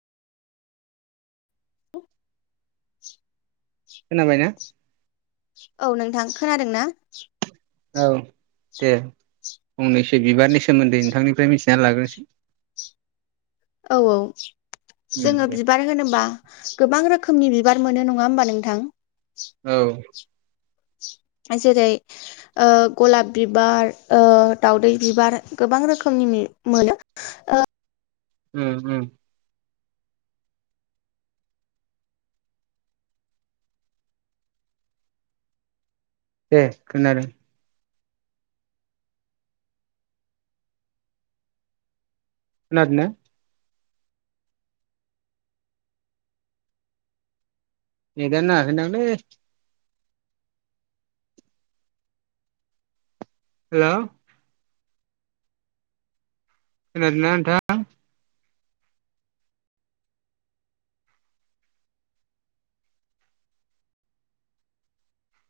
[inaudible] खोनाबायना औ नोंथां खोनादों ना औ दे फंनैसो बिबारनि सोमोन्दै नोंथांनिफ्राय मिथिनानै लाग्रोनोसै औ औ उम जोङो दे बिबार होनोबा गोबां रोखोमनि बिबार मोनो नङा होमबा नोंथां औ जेरै ओ गलाब बिबार ओ दाउदै बिबार गोबां रोखोमनि मोनो ओ उम उम दे खोनादों खोनादोना एगारनो हागोनदांलै हेल' खोनादोंना नोंथांआ